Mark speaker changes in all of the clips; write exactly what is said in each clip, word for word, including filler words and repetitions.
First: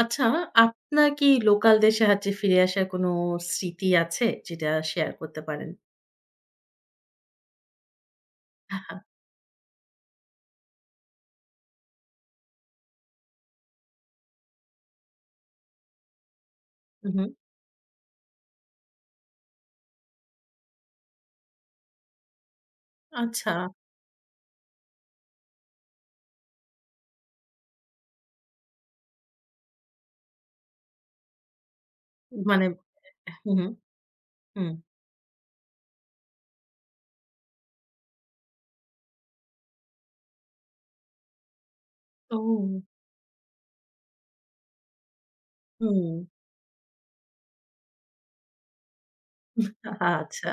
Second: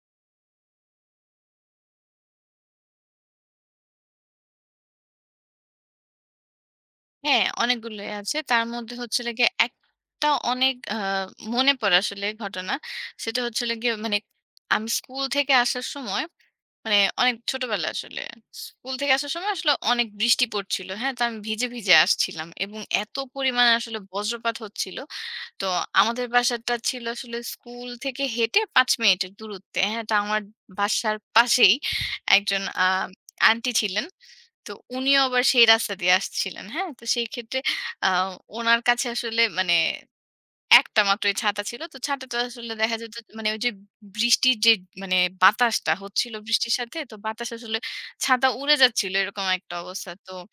Speaker 1: আচ্ছা, আপনার কি লোকালদের সাহায্যে ফিরে আসার কোনো স্মৃতি আছে? যেটা শেয়ার করতে পারেন?
Speaker 2: হ্যাঁ, অনেকগুলোই আছে। তার মধ্যে হচ্ছে হলো গিয়ে একটা অনেক আ মনে পড়ে আসলে ঘটনা। সেটা হচ্ছে হলো গিয়ে মানে আমি স্কুল থেকে আসার সময় মানে
Speaker 1: হু, হু।
Speaker 2: অনেক ছোটবেলায় আসলে। স্কুল থেকে আসার সময় আসলে অনেক বৃষ্টি পড়ছিল। হ্যাঁ? তো আমি ভিজে, ভিজে আসছিলাম এবং এত
Speaker 1: আচ্ছা।
Speaker 2: পরিমাণে আসলে বজ্রপাত হচ্ছিল। তো আমাদের বাসাটা ছিল আসলে স্কুল থেকে হেঁটে পাঁচ মিনিটের দূরত্বে। হ্যাঁ? তো আমার বাসার পাশেই একজন
Speaker 1: মানে
Speaker 2: আ
Speaker 1: হু, হু,
Speaker 2: আন্টি ছিলেন।
Speaker 1: হুম।
Speaker 2: তো উনিও আবার সেই রাস্তা দিয়ে আসছিলেন। হ্যাঁ? তো সেই ক্ষেত্রে আ উনার কাছে আসলে মানে একটা মাত্রই ছাতা ছিল। তো ছাতাটা আসলে
Speaker 1: ও!
Speaker 2: দেখা যেত মানে ওই যে বৃষ্টির যে মানে বাতাসটা
Speaker 1: হুম।
Speaker 2: হচ্ছিল বৃষ্টির সাথে তো বাতাস আসলে ছাতা উড়ে যাচ্ছিল এরকম একটা অবস্থা। তো
Speaker 1: আচ্ছা।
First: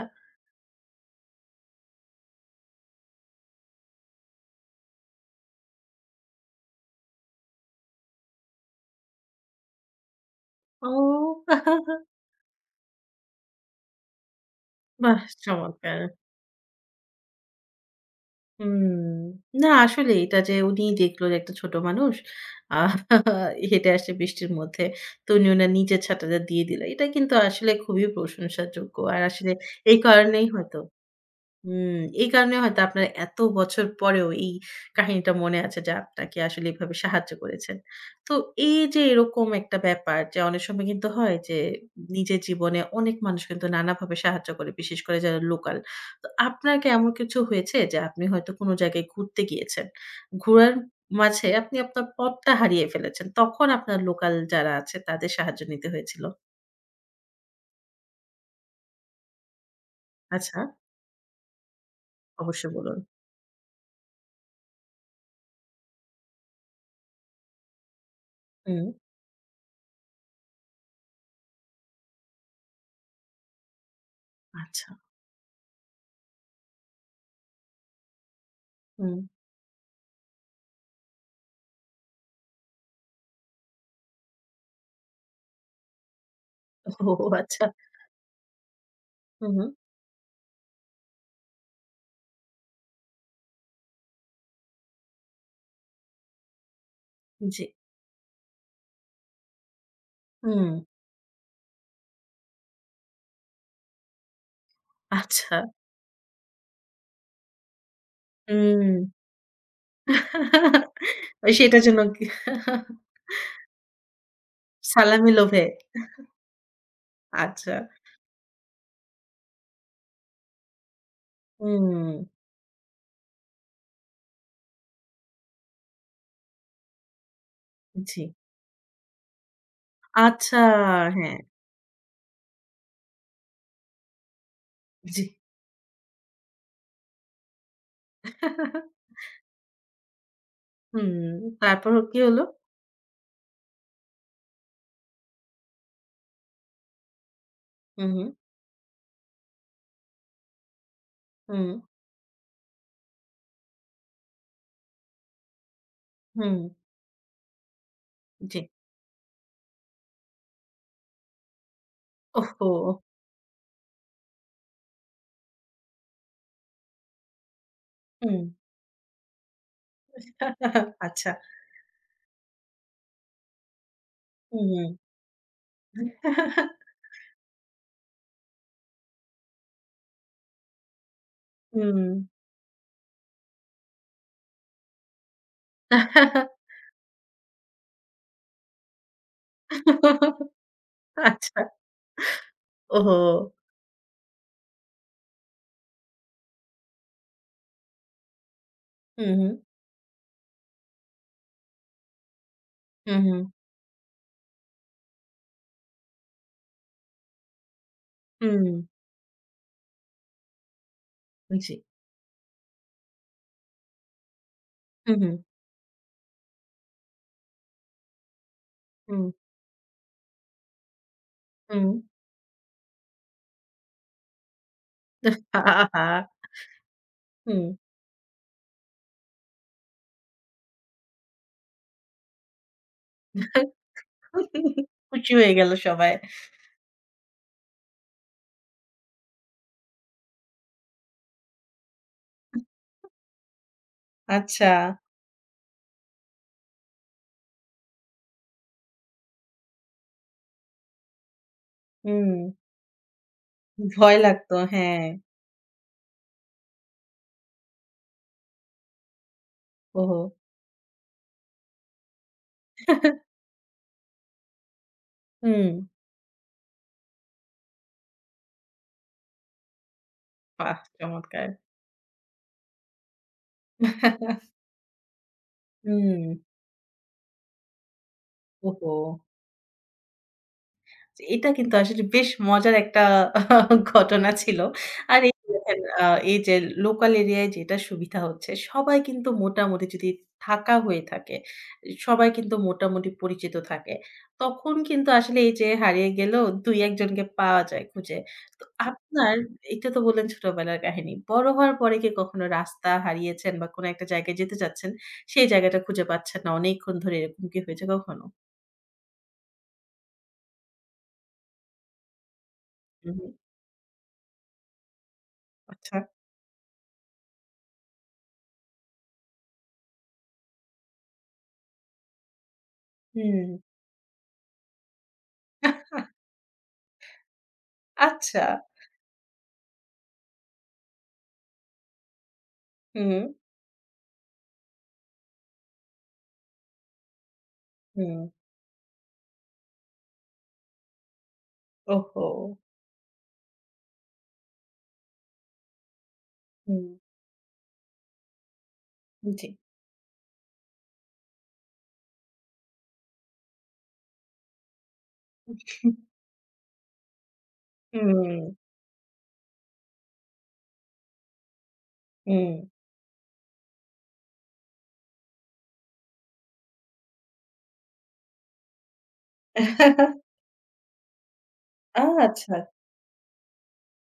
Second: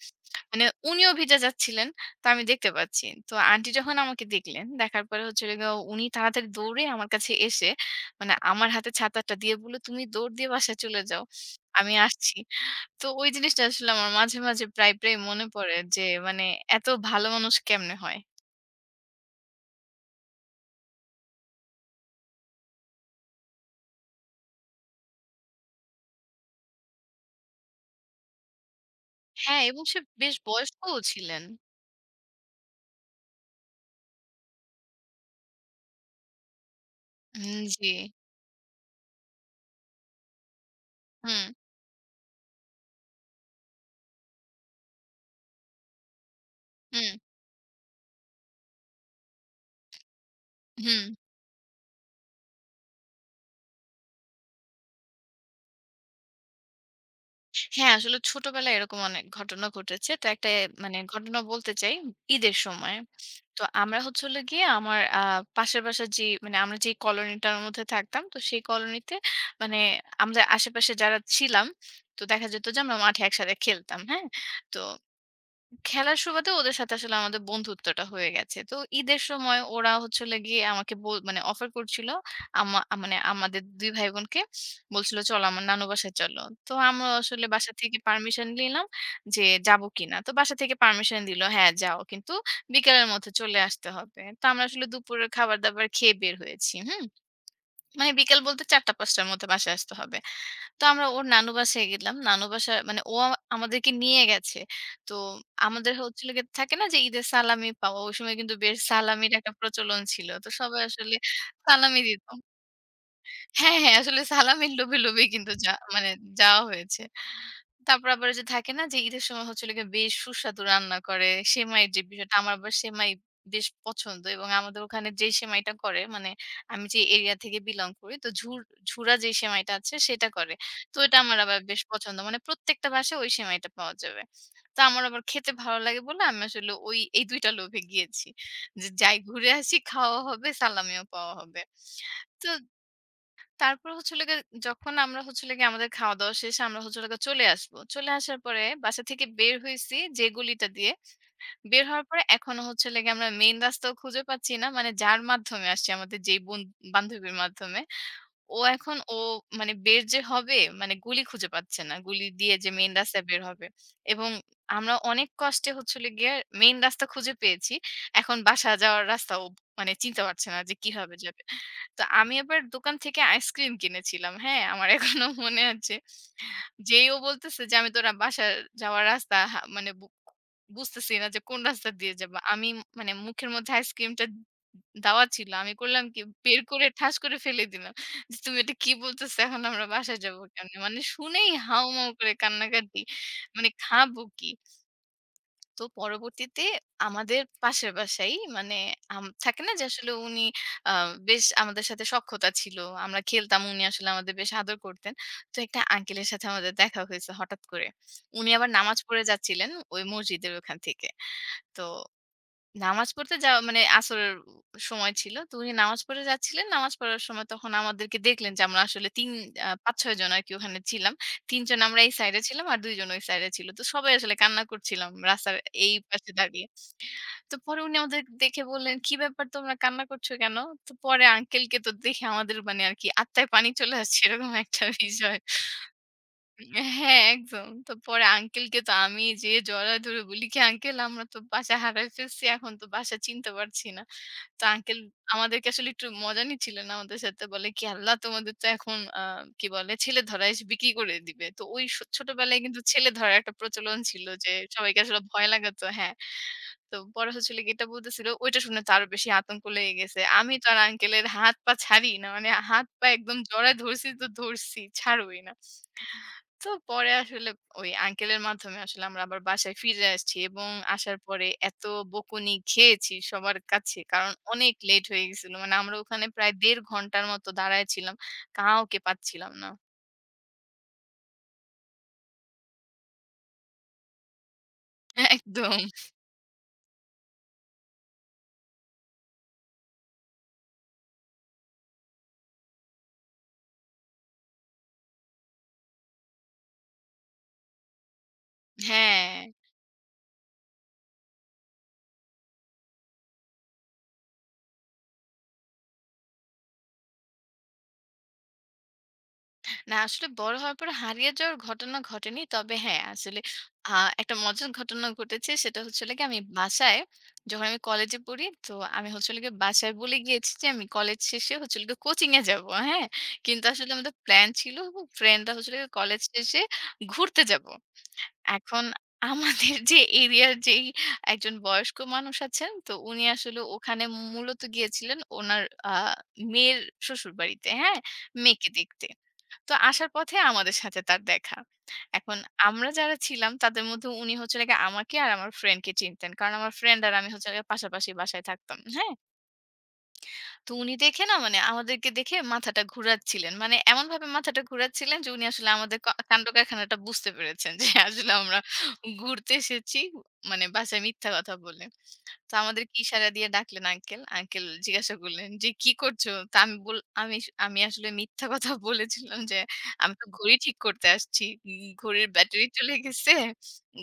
Speaker 2: মানে উনিও ভিজে যাচ্ছিলেন। তো আমি দেখতে পাচ্ছি। তো আন্টি যখন আমাকে দেখলেন, দেখার পরে হচ্ছে হলো গিয়ে উনি তাড়াতাড়ি দৌড়ে আমার কাছে এসে মানে আমার হাতে ছাতাটা দিয়ে বলল, "তুমি দৌড় দিয়ে বাসায়
Speaker 1: ও!
Speaker 2: চলে যাও। আমি আসছি।" তো ওই জিনিসটা আসলে আমার মাঝে, মাঝে প্রায়, প্রায়
Speaker 1: বাহ!
Speaker 2: মনে পড়ে
Speaker 1: চমৎকার।
Speaker 2: যে মানে এত ভালো মানুষ কেমনে হয়?
Speaker 1: হুম। না আসলে এটা যে উনি দেখলেন একটা ছোট মানুষ আ হেঁটে আসছে বৃষ্টির মধ্যে। তো উনি উনার নিজের ছাতাটা দিয়ে দিলেন। এটা কিন্তু আসলে খুবই প্রশংসাযোগ্য। আর আসলে
Speaker 2: হ্যাঁ, এবং
Speaker 1: এই
Speaker 2: সে বেশ
Speaker 1: কারণেই হয়তো
Speaker 2: বয়স্কও ছিলেন।
Speaker 1: হুম, এই কারণে হয়তো আপনার এত বছর পরেও এই কাহিনীটা মনে আছে যে আপনাকে আসলে এভাবে সাহায্য
Speaker 2: হুম,
Speaker 1: করেছেন।
Speaker 2: জি।
Speaker 1: তো এই যে এরকম একটা ব্যাপার যে অনেক সময় কিন্তু হয়
Speaker 2: হুম,
Speaker 1: যে নিজের জীবনে অনেক মানুষ কিন্তু নানাভাবে সাহায্য করে, বিশেষ করে যারা লোকাল। তো আপনার কি
Speaker 2: হুম,
Speaker 1: এমন কিছু হয়েছে যে আপনি হয়তো কোনো জায়গায় ঘুরতে গিয়েছেন। ঘোরার
Speaker 2: হুম।
Speaker 1: মাঝে আপনি আপনার পথটা হারিয়ে ফেলেছেন। তখন আপনার লোকাল যারা আছে তাদের সাহায্য নিতে হয়েছিল?
Speaker 2: হ্যাঁ, আসলে ছোটবেলায় এরকম অনেক ঘটনা ঘটেছে। তো একটা এ
Speaker 1: আচ্ছা,
Speaker 2: মানে ঘটনা বলতে চাই। ঈদের
Speaker 1: অবশ্যই
Speaker 2: সময়।
Speaker 1: বলুন।
Speaker 2: তো আমরা হচ্ছে হলো গিয়ে আমার আ পাশের বাসার যে মানে আমরা যে কলোনিটার মধ্যে থাকতাম, তো সেই
Speaker 1: হুম,
Speaker 2: কলোনিতে মানে আমরা আশেপাশে যারা ছিলাম, তো দেখা যেত যে আমরা মাঠে একসাথে খেলতাম। হ্যাঁ? তো
Speaker 1: আচ্ছা।
Speaker 2: খেলার সুবাদে ওদের সাথে আসলে আমাদের বন্ধুত্বটা হয়ে গেছে। তো
Speaker 1: হুম,
Speaker 2: ঈদের সময় ওরা হচ্ছে হলো গিয়ে আমাকে বল মানে অফার করছিল। আমা মানে আমাদের দুই ভাই বোনকে বলছিল, "চলো আমার নানু বাসায় চলো।" তো আমরা
Speaker 1: ও
Speaker 2: আসলে
Speaker 1: আচ্ছা।
Speaker 2: বাসা থেকে পারমিশন নিলাম যে
Speaker 1: হু, হু।
Speaker 2: যাবো কিনা। তো বাসা থেকে পারমিশন দিল, "হ্যাঁ, যাও। কিন্তু বিকালের মধ্যে চলে আসতে হবে।" তো আমরা আসলে দুপুরের খাবার-দাবার খেয়ে বের হয়েছি। হুম?
Speaker 1: জি।
Speaker 2: মানে বিকাল বলতে চারটা থেকে পাঁচটার র মধ্যে বাসায় আসতে হবে।
Speaker 1: হুম,
Speaker 2: তো আমরা ওর নানু বাসায় গেলাম। নানু বাসা মানে ও আমা আমাদেরকে নিয়ে গেছে। তো
Speaker 1: আচ্ছা।
Speaker 2: আমাদের হচ্ছিল গিয়ে থাকে না যে ঈদের সালামি পাওয়া? ওই সময় কিন্তু বেশ
Speaker 1: হুম।
Speaker 2: সালামির একটা প্রচলন ছিল। তো সবাই আসলে
Speaker 1: ওই সেটার
Speaker 2: সালামি
Speaker 1: জন্য
Speaker 2: দিত।
Speaker 1: কি
Speaker 2: হ্যাঁ, হ্যাঁ আসলে সালামির লোভে, লোভেই
Speaker 1: সালামি
Speaker 2: কিন্তু
Speaker 1: লোভে।
Speaker 2: যা মানে যাওয়া হয়েছে।
Speaker 1: আচ্ছা।
Speaker 2: তারপর আবার ওইযে থাকে না যে ঈদের সময় হচ্ছে হলো গিয়ে বেশ সুস্বাদু রান্না করে। সেমাইয়ের যে
Speaker 1: হুম,
Speaker 2: বিষয়টা, আমার আবার সেমাই বেশ পছন্দ এবং আমাদের ওখানে যেই সেমাইটা করে মানে আমি যে এরিয়া থেকে বিলং করি
Speaker 1: জি।
Speaker 2: তো ঝুর ঝুরা যেই সেমাইটা আছে সেটা করে।
Speaker 1: আচ্ছা,
Speaker 2: তো এটা
Speaker 1: হ্যাঁ,
Speaker 2: আমার আবার বেশ পছন্দ। মানে প্রত্যেকটা বাসায় ওই সেমাইটা পাওয়া যাবে। তো আমার
Speaker 1: জি।
Speaker 2: আবার খেতে ভালো লাগে বলে আমি আসলে ওই এই দুই টা লোভে গিয়েছি। যে যাই ঘুরে আসি, খাওয়াও হবে, সালামিও
Speaker 1: হুম,
Speaker 2: পাওয়া হবে।
Speaker 1: তারপর কি হলো?
Speaker 2: তো তারপর হচ্ছিল গিয়ে যখন আমরা হচ্ছিল গিয়ে আমাদের খাওয়া-দাওয়া শেষে আমরা হচ্ছিল গিয়ে চলে আসবো। চলে
Speaker 1: হুম,
Speaker 2: আসার পরে বাসা থেকে বের হইছি যে গলিটা দিয়ে,
Speaker 1: হুম,
Speaker 2: বের হওয়ার পরে এখনো হচ্ছিল গিয়ে আমরা মেইন রাস্তাও খুঁজে পাচ্ছি না। মানে যার মাধ্যমে আসছি আমাদের যেই
Speaker 1: হুম,
Speaker 2: বন বান্ধবীর মাধ্যমে। ও
Speaker 1: জি।
Speaker 2: এখন ও মানে বের যে হবে মানে গুলি খুঁজে পাচ্ছে না। গুলি দিয়ে যে
Speaker 1: ওহহো!
Speaker 2: মেইন রাস্তায় বের হবে। এবং আমরা অনেক কষ্টে হচ্ছে হলো গিয়ে মেইন রাস্তা খুঁজে পেয়েছি। এখন
Speaker 1: হুম।
Speaker 2: বাসা যাওয়ার রাস্তা ও মানে চিনতে পারছে না যে কিভাবে
Speaker 1: আচ্ছা।
Speaker 2: যাবে। তো আমি আবার দোকান থেকে আইসক্রিম কিনেছিলাম। হ্যাঁ?
Speaker 1: হুম।
Speaker 2: আমার এখনো মনে আছে। যেই ও বলতেছে যে আমি তো রা বাসা যাওয়ার রাস্তা হা মানে বু বুঝতেছি না যে কোন রাস্তা
Speaker 1: হুম।
Speaker 2: দিয়ে যাবো। আমি মানে মুখের মধ্যে আইসক্রিমটা দাওয়া ছিল। আমি করলাম কি বের করে ঠাস করে ফেলে দিলাম। যে, "তুমি এটা কি বলতেছো? এখন আমরা বাসায় যাবো কেমনে?" মানে শুনেই
Speaker 1: আচ্ছা।
Speaker 2: হাউমাউ করে কান্নাকাটি।
Speaker 1: ওহহো!
Speaker 2: মানে খাবো কি? তো পরবর্তীতে আমাদের পাশের বাসায় মানে আম
Speaker 1: হুম, হুম,
Speaker 2: থাকে না যে, আসলে উনি আ বেশ আমাদের সাথে সখ্যতা ছিল। আমরা
Speaker 1: হুম,
Speaker 2: খেলতাম, উনি আসলে আমাদের বেশ আদর করতেন। তো একটা আঙ্কেলের সাথে আমাদের দেখা হয়েছে হঠাৎ করে। উনি
Speaker 1: হুম,
Speaker 2: আবার নামাজ পড়ে যাচ্ছিলেন ওই মসজিদের ওখান থেকে।
Speaker 1: হুম, জি।
Speaker 2: তো নামাজ পড়তে যাওয়া মানে আসরের সময়
Speaker 1: হুম, হুম,
Speaker 2: ছিল। তো উনি নামাজ পড়ে যাচ্ছিলেন। নামাজ পড়ার সময় তখন আমাদেরকে দেখলেন যে আমরা আসলে
Speaker 1: হুম,
Speaker 2: তিন আ পাঁচ ছয় জন আরকি ওখানে ছিলাম। তিন জন
Speaker 1: হুম।
Speaker 2: আমরা এই সাইডে ছিলাম আর দুই জন ওই সাইডে ছিল। তো সবাই আসলে কান্না করছিলাম রাস্তার এই পাশে
Speaker 1: আহা!
Speaker 2: দাঁড়িয়ে। তো
Speaker 1: হুম।
Speaker 2: পরে উনি আমাদের দেখে বললেন, "কি ব্যাপার তোমরা কান্না করছো কেন?" তো পরে আঙ্কেলকে তো দেখে আমাদের মানে আরকি আত্মায় পানি চলে আসছে এরকম একটা
Speaker 1: খুশি
Speaker 2: বিষয়।
Speaker 1: হয়ে গেল সবাই।
Speaker 2: হ্যাঁ, একদম। তো পরে আঙ্কেলকে তো আমি যেয়ে জড়ায় ধরে বলি কি, "আঙ্কেল আমরা তো বাসা হারায় ফেলছি। এখন তো বাসা চিনতে পারছি না।" তো
Speaker 1: আচ্ছা।
Speaker 2: আঙ্কেল আমাদেরকে আসলে একটু মজা নিচ্ছিলেন আমাদের সাথে। বলে কি, "আল্লাহ তোমাদের তো এখন আ কি বলে ছেলে ধরায় স বিক্রি করে দিবে।" তো ওই স
Speaker 1: হুম,
Speaker 2: ছোটবেলায় কিন্তু ছেলে ধরার একটা প্রচলন
Speaker 1: ভয়
Speaker 2: ছিল যে
Speaker 1: লাগতো।
Speaker 2: সবাইকে
Speaker 1: হ্যাঁ।
Speaker 2: আসলে ভয় লাগাতো হ্যাঁ। তো বড় হচ্ছিল গিয়ে এটা বলতেছিল, ওইটা শুনে তো আরো বেশি আতঙ্ক লেগে গেছে।
Speaker 1: ওহো!
Speaker 2: আমি তো আর আঙ্কেলের হাত পা ছাড়িই না। মানে হাত পা একদম জড়ায় ধরছি তো ধরছি, ছাড়বই না।
Speaker 1: হুম,
Speaker 2: তো পরে আসলে ওই আঙ্কেলের মাধ্যমে আসলে আমরা আবার বাসায় ফিরে আসছি এবং
Speaker 1: বাহ!
Speaker 2: আসার পরে
Speaker 1: চমৎকার।
Speaker 2: এত বকুনি খেয়েছি সবার কাছে কারণ অনেক লেট হয়ে গেছিল মানে আমরা
Speaker 1: হুম,
Speaker 2: ওখানে প্রায় দেড় ঘন্টার মতো দাঁড়ায় ছিলাম
Speaker 1: ওহো!
Speaker 2: কাউকে পাচ্ছিলাম না
Speaker 1: এটা কিন্তু আসলে বেশ মজার একটা ঘটনা ছিল। আর এই
Speaker 2: একদম
Speaker 1: দেখেন আ এই যে লোকাল এরিয়ায় যেটা সুবিধা হচ্ছে, সবাই কিন্তু মোটামুটি যদি থাকা হয়ে থাকে, সবাই কিন্তু মোটামুটি পরিচিত থাকে। তখন কিন্তু আসলে এই যে হারিয়ে গেলেও দুই এক জনকে পাওয়া যায় খুঁজে। তো
Speaker 2: হ্যাঁ
Speaker 1: আপনার এটা তো বললেন ছোটবেলার কাহিনী। বড় হওয়ার পরে কি কখনো রাস্তা হারিয়েছেন বা কোনো একটা জায়গায় যেতে চাচ্ছেন, সেই জায়গাটা খুঁজে পাচ্ছেন না অনেকক্ষণ ধরে, এরকম কি হয়েছে কখনো?
Speaker 2: না আসলে বড় হওয়ার পর হারিয়ে যাওয়ার ঘটনা ঘটেনি। তবে হ্যাঁ,
Speaker 1: হুম, হুম।
Speaker 2: আসলে আ একটা মজার ঘটনা ঘটেছে। সেটা
Speaker 1: আচ্ছা।
Speaker 2: হচ্ছে হলো গিয়ে আমি বাসায় যখন আমি কলেজে পড়ি, তো আমি হচ্ছে হলো গিয়ে বাসায় বলে গিয়েছি যে আমি কলেজ শেষে হচ্ছে হলো গিয়ে কোচিং এ যাবো। হ্যাঁ?
Speaker 1: হুম।
Speaker 2: কিন্তু আসলে আমাদের প্ল্যান ছিল ফ্রেন্ডরা হচ্ছে হলো গিয়ে কলেজ শেষে ঘুরতে যাবো।
Speaker 1: আচ্ছা।
Speaker 2: এখন আমাদের যে এরিয়ার যেই একজন বয়স্ক মানুষ আছেন, তো উনি
Speaker 1: হুম,
Speaker 2: আসলে ওখানে মূলত গিয়েছিলেন উনার আ মেয়ের শ্বশুরবাড়িতে। হ্যাঁ?
Speaker 1: হুম।
Speaker 2: মেয়েকে দেখতে। তো আসার পথে আমাদের সাথে তার দেখা।
Speaker 1: ওহো!
Speaker 2: এখন আমরা যারা ছিলাম তাদের মধ্যে উনি হচ্ছে হলো গিয়ে আমাকে আর আমার ফ্রেন্ডকে চিনতেন। কারণ আমার
Speaker 1: হুম,
Speaker 2: ফ্রেন্ড আর আমি হচ্ছে হলো গিয়ে পাশাপাশি বাসায় থাকতাম। হ্যাঁ?
Speaker 1: জি।
Speaker 2: তো উনি দেখে না মানে আমাদেরকে দেখে মাথাটা ঘুরাচ্ছিলেন। মানে এমনভাবে মাথাটা ঘুরাচ্ছিলেন যে উনি আসলে আমাদের ক কাণ্ডকারখানাটা বুঝতে পেরেছেন যে আসলে
Speaker 1: হুম,
Speaker 2: আমরা ঘুরতে এসেছি মানে বাসায় মিথ্যা কথা বলে।
Speaker 1: হুম।
Speaker 2: তো আমাদেরকে ইশারা দিয়ে ডাকলেন আঙ্কেল। আঙ্কেল জিজ্ঞাসা করলেন যে, "কি করছো?" তা আমি বল আমি স আমি আসলে মিথ্যা কথা বলেছিলাম যে, "আমি তো ঘড়ি ঠিক করতে আসছি। উম ঘড়ির
Speaker 1: আচ্ছা।
Speaker 2: ব্যাটারি চলে গেছে।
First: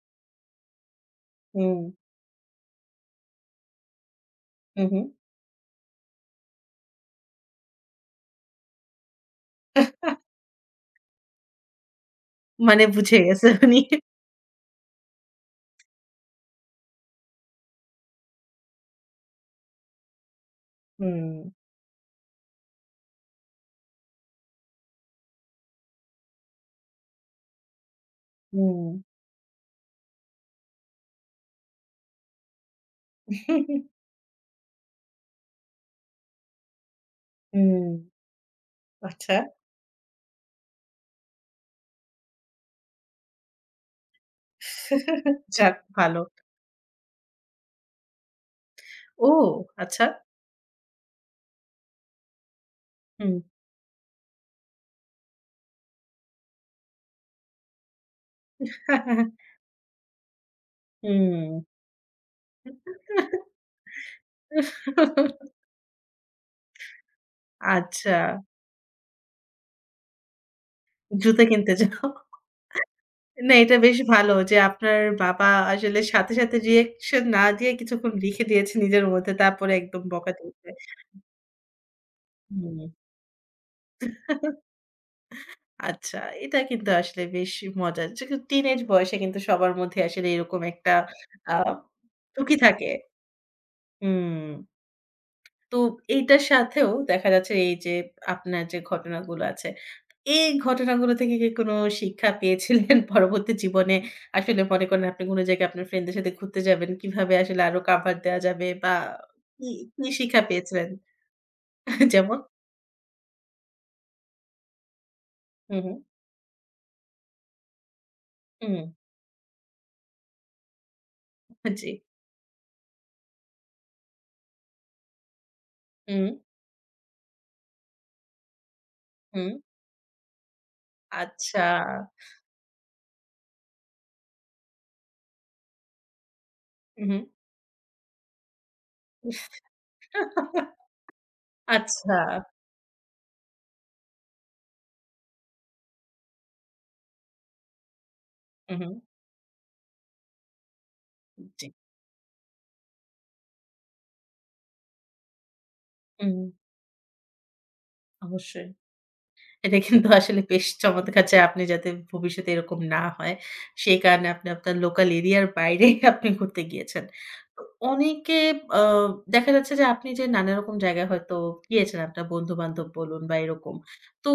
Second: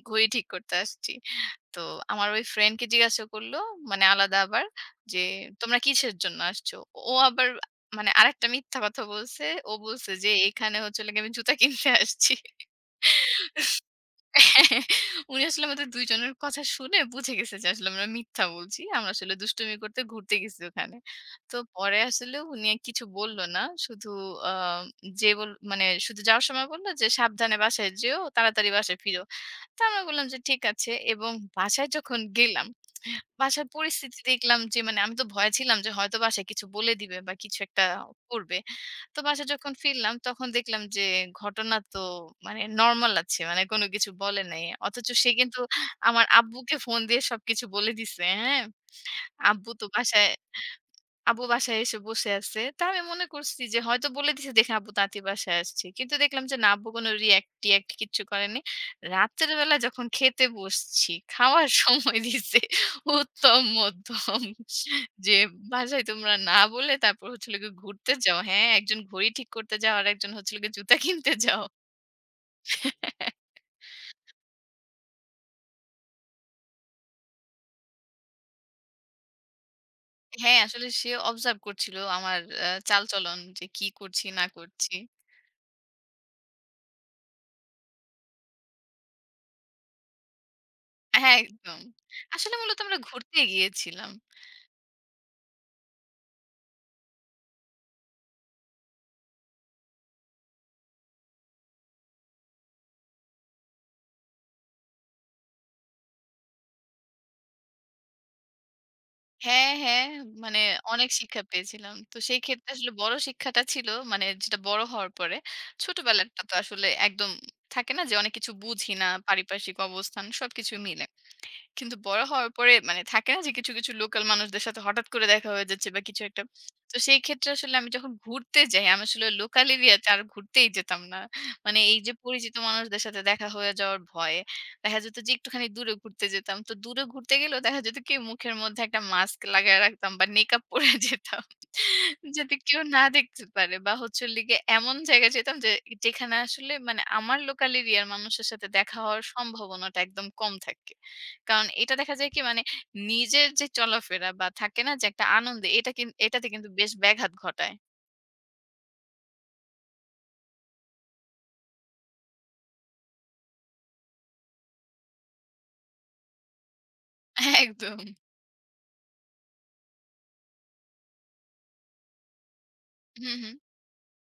Speaker 2: ঘড়ি ঠিক করতে আসছি।"
Speaker 1: হুম,
Speaker 2: তো আমার ওই ফ্রেন্ডকে জিজ্ঞাসা করলো মানে আলাদা আবার
Speaker 1: হু, হু।
Speaker 2: যে, "তোমরা কিসের জন্য আসছো?" ও আবার মানে আরেকটা মিথ্যা কথা বলছে। ও বলছে যে, "এখানে হচ্ছে হলো গিয়ে আমি জুতা কিনতে আসছি।"
Speaker 1: মানে বুঝে গেছে উনি।
Speaker 2: উনি আসলে আমাদের দুই জনের কথা শুনে বুঝে গেছে যে আসলে আমরা মিথ্যা বলছি। আমরা আসলে দুষ্টুমি করতে ঘুরতে গেছি ওখানে।
Speaker 1: হুম,
Speaker 2: তো পরে আসলে উনি আর কিছু বলল না। শুধু আ যে বল মানে শুধু যাওয়ার সময় বলল যে, "সাবধানে বাসায় যেও, তাড়াতাড়ি
Speaker 1: হুম,
Speaker 2: বাসায় ফিরো।" তো আমরা বললাম যে, "ঠিক আছে" এবং বাসায় যখন গেলাম, বাসার পরিস্থিতি দেখলাম যে মানে আমি তো ভয়ে ছিলাম যে হয়তো বাসায় কিছু বলে দিবে বা কিছু একটা
Speaker 1: হুম।
Speaker 2: করবে। তো
Speaker 1: আচ্ছা।
Speaker 2: বাসায় যখন ফিরলাম তখন দেখলাম যে ঘটনা তো মানে নরমাল আছে। মানে কোনো কিছু বলে নাই। অথচ সে কিন্তু
Speaker 1: যাক ভালো।
Speaker 2: আমার আব্বুকে ফোন দিয়ে সবকিছু বলে দিছে, হ্যাঁ?
Speaker 1: ও
Speaker 2: আব্বু তো
Speaker 1: আচ্ছা।
Speaker 2: বাসায় আব্বু বাসায় এসে বসে আছে। তা আমি মনে
Speaker 1: হুম,
Speaker 2: করছি যে হয়তো বলে দিছে দেখে আব্বু তাড়াতাড়ি বাসায় আসছি। কিন্তু দেখলাম যে না আব্বু কোনো react টিয়াক্ট কিচ্ছু করেনি। রাতের বেলা যখন খেতে বসছি, খাওয়ার
Speaker 1: হুম।
Speaker 2: সময় দিছে উত্তম মধ্যম যে বাসায় তোমরা না বলে তারপর হচ্ছে হলো গিয়ে ঘুরতে
Speaker 1: আচ্ছা,
Speaker 2: যাও। হ্যাঁ, একজন ঘড়ি ঠিক করতে যাও আর একজন হচ্ছে হলো গিয়ে জুতা কিনতে
Speaker 1: জুতা
Speaker 2: যাও।
Speaker 1: কিনতে যাও। না, এটা বেশ ভালো যে আপনার বাবা আসলে সাথে, সাথে রিঅ্যাকশন না দিয়ে কিছুক্ষণ লিখে দিয়েছে নিজের মধ্যে। তারপরে একদম বকা
Speaker 2: হ্যাঁ,
Speaker 1: দিয়েছে।
Speaker 2: আসলে সে observe করছিল আমার আ
Speaker 1: হুম।
Speaker 2: চালচলন যে কি করছি না করছি।
Speaker 1: আচ্ছা, এটা কিন্তু আসলে বেশ মজার। যে টিনেজ বয়সে কিন্তু সবার মধ্যে আসলে এরকম একটা
Speaker 2: হ্যাঁ,
Speaker 1: আ
Speaker 2: একদম। আসলে
Speaker 1: ঝুঁকি
Speaker 2: মূলত
Speaker 1: থাকে।
Speaker 2: আমরা ঘুরতে গিয়েছিলাম।
Speaker 1: হুম। তো এইটার সাথেও দেখা যাচ্ছে এই যে আপনার যে ঘটনাগুলো আছে, এই ঘটনাগুলো থেকে কি কোনো শিক্ষা পেয়েছিলেন পরবর্তী জীবনে? আসলে মনে করেন আপনি কোন জায়গায় আপনার ফ্রেন্ডদের সাথে ঘুরতে যাবেন, কিভাবে আসলে আরো কাভার দেয়া যাবে বা কি,
Speaker 2: হ্যাঁ, হ্যাঁ,
Speaker 1: কি শিক্ষা
Speaker 2: মানে
Speaker 1: পেয়েছিলেন?
Speaker 2: অনেক শিক্ষা পেয়েছিলাম। তো
Speaker 1: যেমন?
Speaker 2: সেই ক্ষেত্রে আসলে বড় শিক্ষাটা ছিল মানে যেটা বড় হওয়ার পরে।
Speaker 1: হুম, হুম,
Speaker 2: ছোটবেলাটা তো আসলে একদম থাকে না যে অনেক কিছু
Speaker 1: হুম।
Speaker 2: বুঝি না, পারিপার্শ্বিক অবস্থান সবকিছু মিলে।
Speaker 1: জি।
Speaker 2: কিন্তু বড় হওয়ার পরে মানে থাকে না যে কিছু, কিছু লোকাল মানুষদের সাথে হঠাৎ করে দেখা হয়ে যাচ্ছে বা কিছু
Speaker 1: হুম,
Speaker 2: একটা। তো সেই ক্ষেত্রে আসলে আমি যখন ঘুরতে যাই, আমি আসলে
Speaker 1: হুম।
Speaker 2: লোকাল এরিয়াতে আর ঘুরতেই যেতাম না।
Speaker 1: আচ্ছা।
Speaker 2: মানে এই যে পরিচিত মানুষদের সাথে দেখা হয়ে যাওয়ার ভয়ে, দেখা যেত যে একটুখানি দূরে ঘুরতে যেতাম। তো দূরে
Speaker 1: হুম,
Speaker 2: ঘুরতে গেলেও দেখা যেত কি মুখের মধ্যে একটা মাস্ক
Speaker 1: হুম।
Speaker 2: লাগায় রাখতাম বা নেকআপ পরে যেতাম।
Speaker 1: আচ্ছা।
Speaker 2: যাতে কেউ না দেখতে পারে বা হচ্ছে হলো গিয়ে এমন জায়গায় যেতাম যে যেখানে আসলে মানে আমার লোকাল এরিয়ার মানুষের সাথে
Speaker 1: হুম, হুম।
Speaker 2: দেখা হওয়ার সম্ভাবনাটা একদম কম থাকে। কারণ
Speaker 1: জি।
Speaker 2: এটা দেখা যায় কি মানে নিজের যে চলাফেরা বা থাকে না যে একটা আনন্দ এটা কিন
Speaker 1: হুম,
Speaker 2: এটাতে কিন্তু বেশ ব্যাঘাত ঘটায়।
Speaker 1: অবশ্যই। এটা কিন্তু আসলে বেশ চমৎকার যে আপনি যাতে ভবিষ্যতে এরকম না হয়, সেই কারণে আপনি আপনার লোকাল এরিয়ার বাইরে আপনি ঘুরতে গিয়েছেন। তো
Speaker 2: একদম।
Speaker 1: অনেকে আ দেখা যাচ্ছে যে আপনি যে নানা রকম জায়গায় হয়তো গিয়েছেন আপনার বন্ধু-বান্ধব বলুন
Speaker 2: হুম,
Speaker 1: বা
Speaker 2: হুম।
Speaker 1: এরকম। তো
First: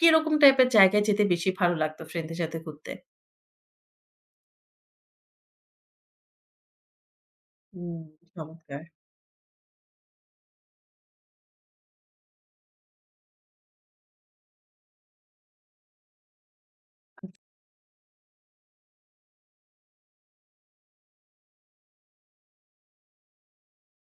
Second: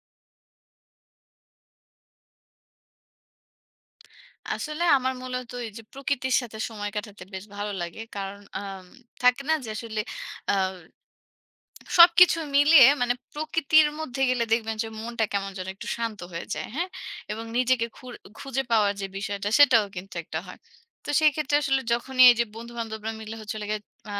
Speaker 1: কিরকম টাইপের জায়গায় যেতে বেশি ভালো লাগতো ফ্রেন্ডদের সাথে ঘুরতে?
Speaker 2: আসলে আমার মূলত এই যে প্রকৃতির সাথে সময় কাটাতে বেশ ভালো লাগে।
Speaker 1: হুম,
Speaker 2: কারণ
Speaker 1: চমৎকার।
Speaker 2: আম থাকে না যে আসলে আ সবকিছু মিলিয়ে মানে প্রকৃতির মধ্যে গেলে দেখবেন যে মনটা কেমন যেন একটু শান্ত হয়ে যায়, হ্যাঁ? এবং নিজেকে খুর খুঁজে পাওয়ার যে বিষয়টা সেটাও কিন্তু একটা হয়। তো সেই ক্ষেত্রে আসলে যখনই এই যে বন্ধু-বান্ধবরা মিলে হচ্ছে হলো গিয়ে আ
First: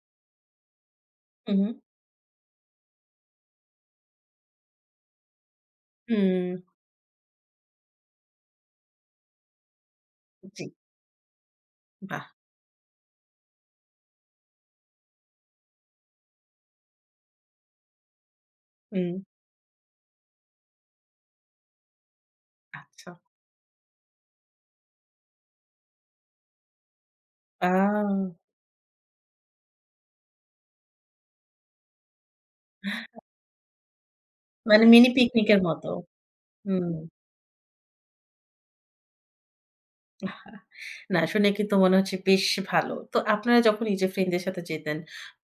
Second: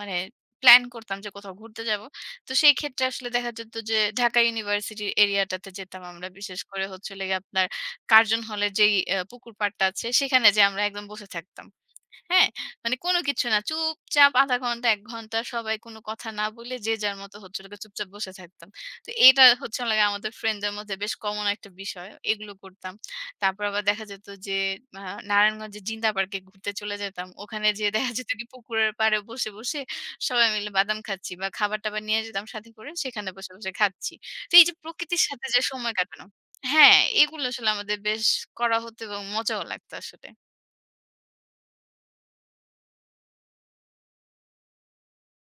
Speaker 2: মানে প্ল্যান করতাম যে কোথাও
Speaker 1: হুম, হুম।
Speaker 2: ঘুরতে যাবো। তো সেই ক্ষেত্রে আসলে দেখা যেত যে ঢাকা ইউনিভার্সিটির এরিয়াটাতে যেতাম আমরা।
Speaker 1: হুম,
Speaker 2: বিশেষ করে হচ্ছে হলো গিয়ে আপনার কার্জন হলের যেই অ্যা পুকুর পাড়টা আছে সেখানে
Speaker 1: জি,
Speaker 2: যেয়ে আমরা একদম বসে থাকতাম।
Speaker 1: বাহ!
Speaker 2: হ্যাঁ? মানে কোনো কিছু না। চুপচাপ আধা ঘন্টা এক ঘন্টা সবাই কোনো কথা না বলে যে যার মতো হচ্ছিল গিয়ে চুপচাপ বসে থাকতাম। তো
Speaker 1: হুম,
Speaker 2: এটা হচ্ছে হলো গিয়ে আমাদের ফ্রেন্ডদের মধ্যে বেশ কমন একটা বিষয়। এগুলো করতাম।
Speaker 1: আচ্ছা।
Speaker 2: তারপর আবার দেখা যেত যে আ নারায়ণগঞ্জের জিন্দা পার্কে ঘুরতে চলে যেতাম। ওখানে যেয়ে দেখা যেত
Speaker 1: আ
Speaker 2: কি পুকুরের পাড়ে বসে, বসে সবাই মিলে বাদাম খাচ্ছি বা খাবার-টাবার নিয়ে যেতাম সাথে করে সেখানে বসে, বসে খাচ্ছি। তো এই যে
Speaker 1: মানে মিনি
Speaker 2: প্রকৃতির সাথে যে
Speaker 1: পিকনিকের মতো।
Speaker 2: সময় কাটানো
Speaker 1: হুম।
Speaker 2: হ্যাঁ, এগুলো আসলে আমাদের বেশ করা হতো এবং মজাও লাগতো আসলে।
Speaker 1: না শুনে কিন্তু মনে হচ্ছে বেশ ভালো। তো আপনারা যখন এই যে ফ্রেন্ডদের সাথে যেতেন,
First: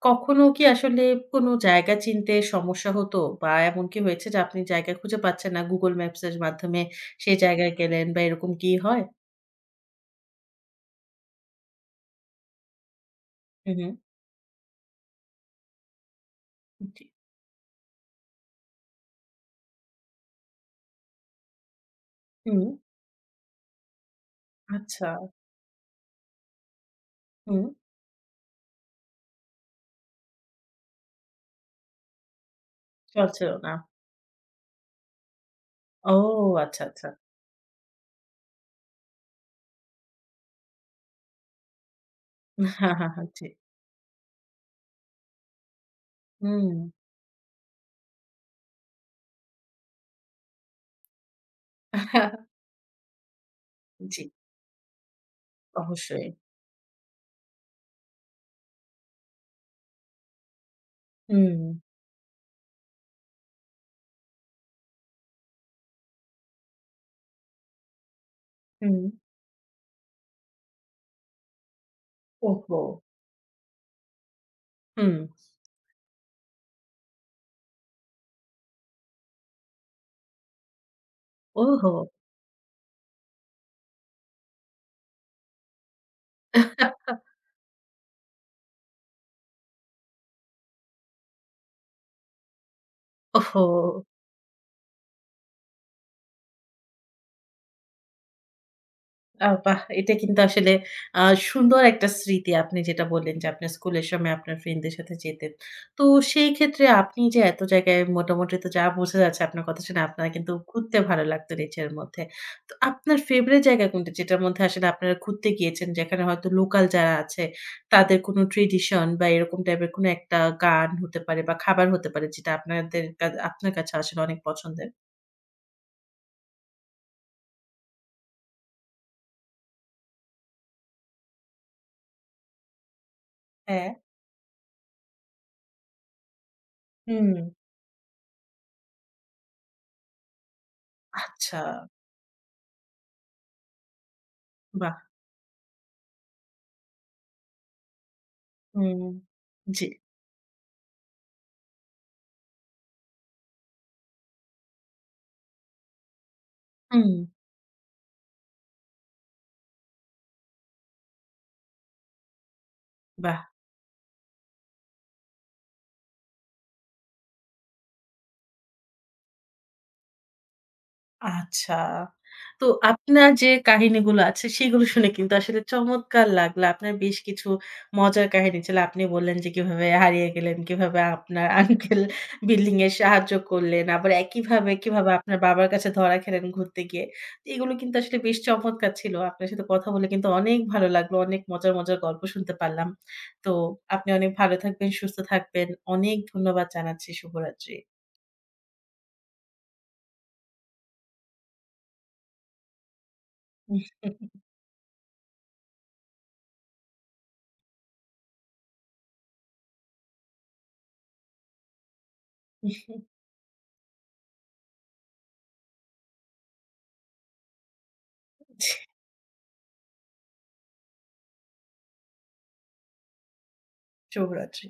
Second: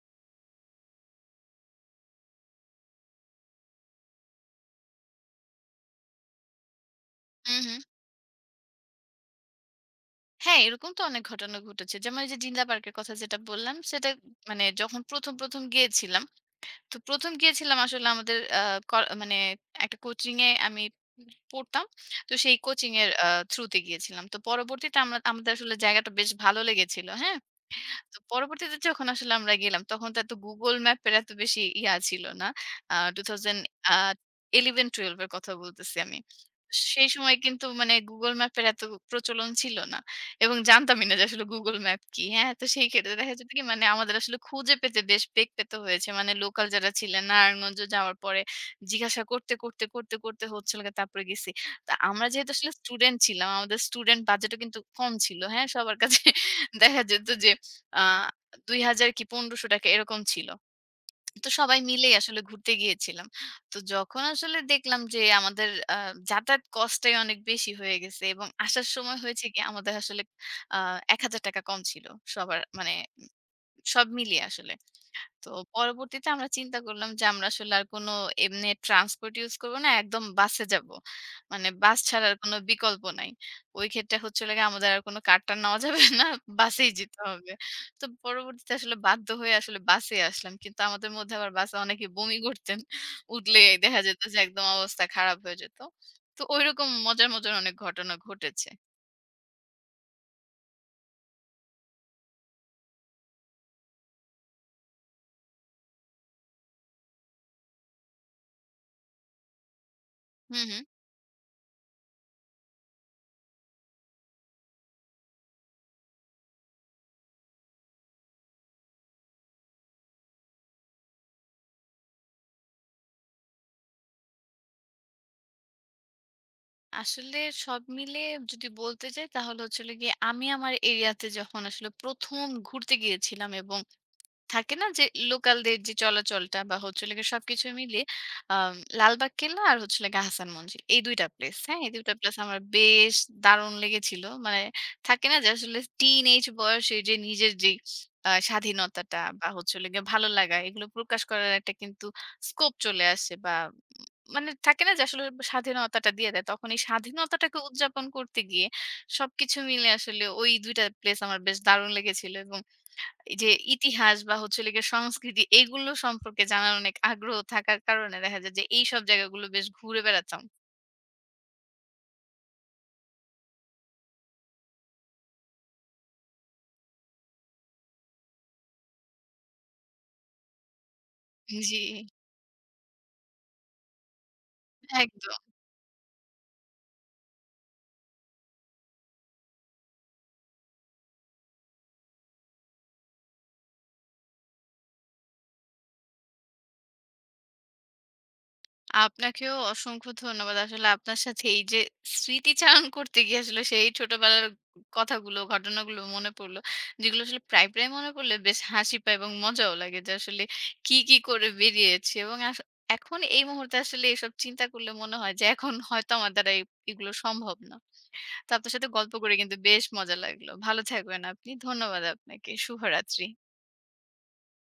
Speaker 1: কখনো কি আসলে কোনো জায়গা চিনতে সমস্যা হতো? বা এমন কি হয়েছে যে আপনি জায়গা খুঁজে পাচ্ছেন না Google Maps এর মাধ্যমে সেই
Speaker 2: হু, হু।
Speaker 1: জায়গায় গেলেন বা এরকম কি হয়?
Speaker 2: হ্যাঁ, এরকম তো অনেক ঘটনা ঘটেছে। যেমন এই যে ডিনলা পার্কের কথা যেটা
Speaker 1: হু,
Speaker 2: বললাম,
Speaker 1: হু।
Speaker 2: সেটা মানে যখন ১ম, ১ম গিয়েছিলাম, তো
Speaker 1: জি।
Speaker 2: ১ম গিয়েছিলাম আসলে আমাদের আ ক মানে একটা কোচিং এ আমি পড়তাম। তো সেই
Speaker 1: হুম,
Speaker 2: কোচিং এর আ থ্রুতে গিয়েছিলাম। তো পরবর্তীতে
Speaker 1: আচ্ছা।
Speaker 2: আমরা আমাদের আসলে জায়গাটা বেশ ভালো লেগেছিল। হ্যাঁ?
Speaker 1: হুম,
Speaker 2: তো পরবর্তীতে যখন আসলে আমরা গেলাম তখন তো এত Google Map এর এত বেশি ইয়া ছিল না। আ
Speaker 1: চল ছিল না।
Speaker 2: দুই হাজার এগারো-বারো এর কথা বলতেছি
Speaker 1: ও
Speaker 2: আমি।
Speaker 1: আচ্ছা,
Speaker 2: সেই
Speaker 1: আচ্ছা।
Speaker 2: সময় কিন্তু মানে Google Map এর এত প্রচলন ছিল না। এবং জানতামই না যে আসলে Google Map কি। হ্যাঁ? তো সেই
Speaker 1: হ্যাঁ, হ্যাঁ,
Speaker 2: ক্ষেত্রে
Speaker 1: হ্যাঁ,
Speaker 2: দেখা
Speaker 1: জি।
Speaker 2: যেত কি মানে আমাদের আসলে খুঁজে পেতে বেশ বেগ পেতে হয়েছে। মানে লোকাল
Speaker 1: হুম।
Speaker 2: যারা ছিলেন নারায়ণগঞ্জ যাওয়ার পরে জিজ্ঞাসা করতে, করতে, করতে, করতে হচ্ছিল গিয়ে তারপরে গেছি। তো আমরা যেহেতু আসলে স্টুডেন্ট ছিলাম, আমাদের
Speaker 1: জি,
Speaker 2: স্টুডেন্ট বাজেটও কিন্তু কম ছিল। হ্যাঁ? সবার কাছে
Speaker 1: অবশ্যই।
Speaker 2: দেখা যেত যে আ দুই হাজার কি ৳পনেরশো এরকম ছিল। তো
Speaker 1: হুম,
Speaker 2: সবাই মিলেই আসলে ঘুরতে গিয়েছিলাম। তো যখন আসলে দেখলাম যে আমাদের আ যাতায়াত কস্টটাই অনেক বেশি হয়ে গেছে এবং আসার
Speaker 1: হুম।
Speaker 2: সময় হয়েছে কি আমাদের আসলে আ ৳এক হাজার কম ছিল সবার
Speaker 1: ওহো!
Speaker 2: মানে সব মিলিয়ে আসলে।
Speaker 1: হুম।
Speaker 2: তো পরবর্তীতে আমরা চিন্তা করলাম যে আমরা আসলে আর কোনো এমনি ট্রান্সপোর্ট ইউজ করব না। একদম বাসে যাব। মানে
Speaker 1: ওহো!
Speaker 2: বাস ছাড়া আর কোনো বিকল্প নাই। ওই ক্ষেত্রে হচ্ছে হলো গিয়ে আমাদের আর কোনো কার-টার নেওয়া যাবে না। বাসেই যেতে হবে। তো পরবর্তীতে আসলে বাধ্য হয়ে আসলে বাসেই আসলাম। কিন্তু আমাদের মধ্যে আবার বাসে অনেকে বমি করতেন।
Speaker 1: ওহো!
Speaker 2: উঠলেই দেখা যেত যে একদম অবস্থা খারাপ হয়ে যেত। তো ঐরকম মজার, মজার অনেক ঘটনা ঘটেছে।
Speaker 1: আ বাহ! এটা কিন্তু আসলে আ সুন্দর একটা স্মৃতি। আপনি যেটা বললেন যে, আপনার স্কুলের সময় আপনার ফ্রেন্ডদের সাথে যেতেন। তো সেই ক্ষেত্রে আপনি যে এত জায়গায় মোটামুটি তো যা বোঝা যাচ্ছে আপনার কথা শুনে আপনার কিন্তু
Speaker 2: হু, হু।
Speaker 1: ঘুরতে ভালো লাগতো নেচারের মধ্যে। তো আপনার ফেভারাইট জায়গা কোনটা? যেটার মধ্যে আসলে আপনারা ঘুরতে গিয়েছেন, যেখানে হয়তো লোকাল যারা আছে তাদের কোনো ট্র্যাডিশন বা এরকম টাইপের কোনো একটা গান হতে পারে বা খাবার হতে পারে যেটা আপনাদের কা আপনার কাছে আসলে অনেক পছন্দের?
Speaker 2: আসলে সব মিলে যদি বলতে যাই তাহলে হচ্ছিল গিয়ে আমি আমার এরিয়াতে যখন আসলে প্রথম ঘুরতে গিয়েছিলাম এবং
Speaker 1: হ্যাঁ,
Speaker 2: থাকে না যে লোকালদের যে চলাচলটা বা হচ্ছে হলো গিয়ে
Speaker 1: হুম।
Speaker 2: সবকিছু মিলিয়ে আম লালবাগ কেল্লা আর হচ্ছে হলো গিয়ে হাসান মঞ্জিল এই দুই টা প্লেস,
Speaker 1: আচ্ছা,
Speaker 2: হ্যাঁ? এই দুই টা প্লেস আমার বেশ দারুণ লেগেছিল। মানে
Speaker 1: বাহ!
Speaker 2: থাকে না যে আসলে টিনেজ বয়সে যে নিজের যেই আ
Speaker 1: হুম,
Speaker 2: স্বাধীনতাটা বা হচ্ছে
Speaker 1: জি।
Speaker 2: হলো গিয়ে ভালো লাগা এগুলো প্রকাশ করার একটা কিন্তু স্কোপ চলে আসে বা উম মানে থাকে না যে আসলে স্বাধীনতাটা দিয়ে দেয়। তখন এই
Speaker 1: হুম,
Speaker 2: স্বাধীনতাটাকে উদযাপন করতে গিয়ে সবকিছু মিলে আসলে ওই দুই টা প্লেস আমার বেশ দারুণ লেগেছিল এবং এই
Speaker 1: বাহ!
Speaker 2: যে ইতিহাস বা হচ্ছে হলো গিয়ে সংস্কৃতি এগুলো সম্পর্কে জানার অনেক আগ্রহ থাকার কারণে দেখা যায় যে এইসব জায়গাগুলো বেশ ঘুরে বেড়াতাম।
Speaker 1: আচ্ছা। তো আপনার যে কাহিনীগুলো আছে সেগুলো শুনে কিন্তু আসলে চমৎকার লাগলো। আপনার বেশ কিছু মজার কাহিনী ছিল। আপনি বললেন যে কিভাবে হারিয়ে গেলেন, কিভাবে আপনার
Speaker 2: জি,
Speaker 1: আঙ্কেল বিল্ডিং এ সাহায্য করলেন। আবার একইভাবে কিভাবে
Speaker 2: একদম।
Speaker 1: আপনার বাবার কাছে ধরা খেলেন ঘুরতে গিয়ে। তো এগুলো কিন্তু আসলে বেশ চমৎকার ছিল। আপনার সাথে কথা বলে কিন্তু অনেক ভালো লাগলো। অনেক মজার, মজার গল্প শুনতে পারলাম। তো আপনি অনেক ভালো থাকবেন, সুস্থ থাকবেন। অনেক ধন্যবাদ জানাচ্ছি। শুভরাত্রি।
Speaker 2: আপনাকেও অসংখ্য ধন্যবাদ। আসলে আপনার সাথে এই যে স্মৃতিচারণ করতে গিয়ে আসলে সেই ছোটবেলার কথাগুলো, ঘটনাগুলো মনে পড়লো। যেগুলো আসলে প্রায়, প্রায় মনে পড়লে বেশ হাসি পায় এবং মজাও লাগে যে আসলে কি, কি করে বেরিয়েছি এবং আস এখন এই মুহূর্তে আসলে এসব চিন্তা করলে মনে হয় যে এখন হয়তো আমার দ্বারা এ এগুলো সম্ভব না। তো আপনার সাথে গল্প করে কিন্তু বেশ মজা লাগলো। ভালো থাকবেন আপনি। ধন্যবাদ আপনাকে। শুভরাত্রি।
Speaker 1: শুভরাত্রি।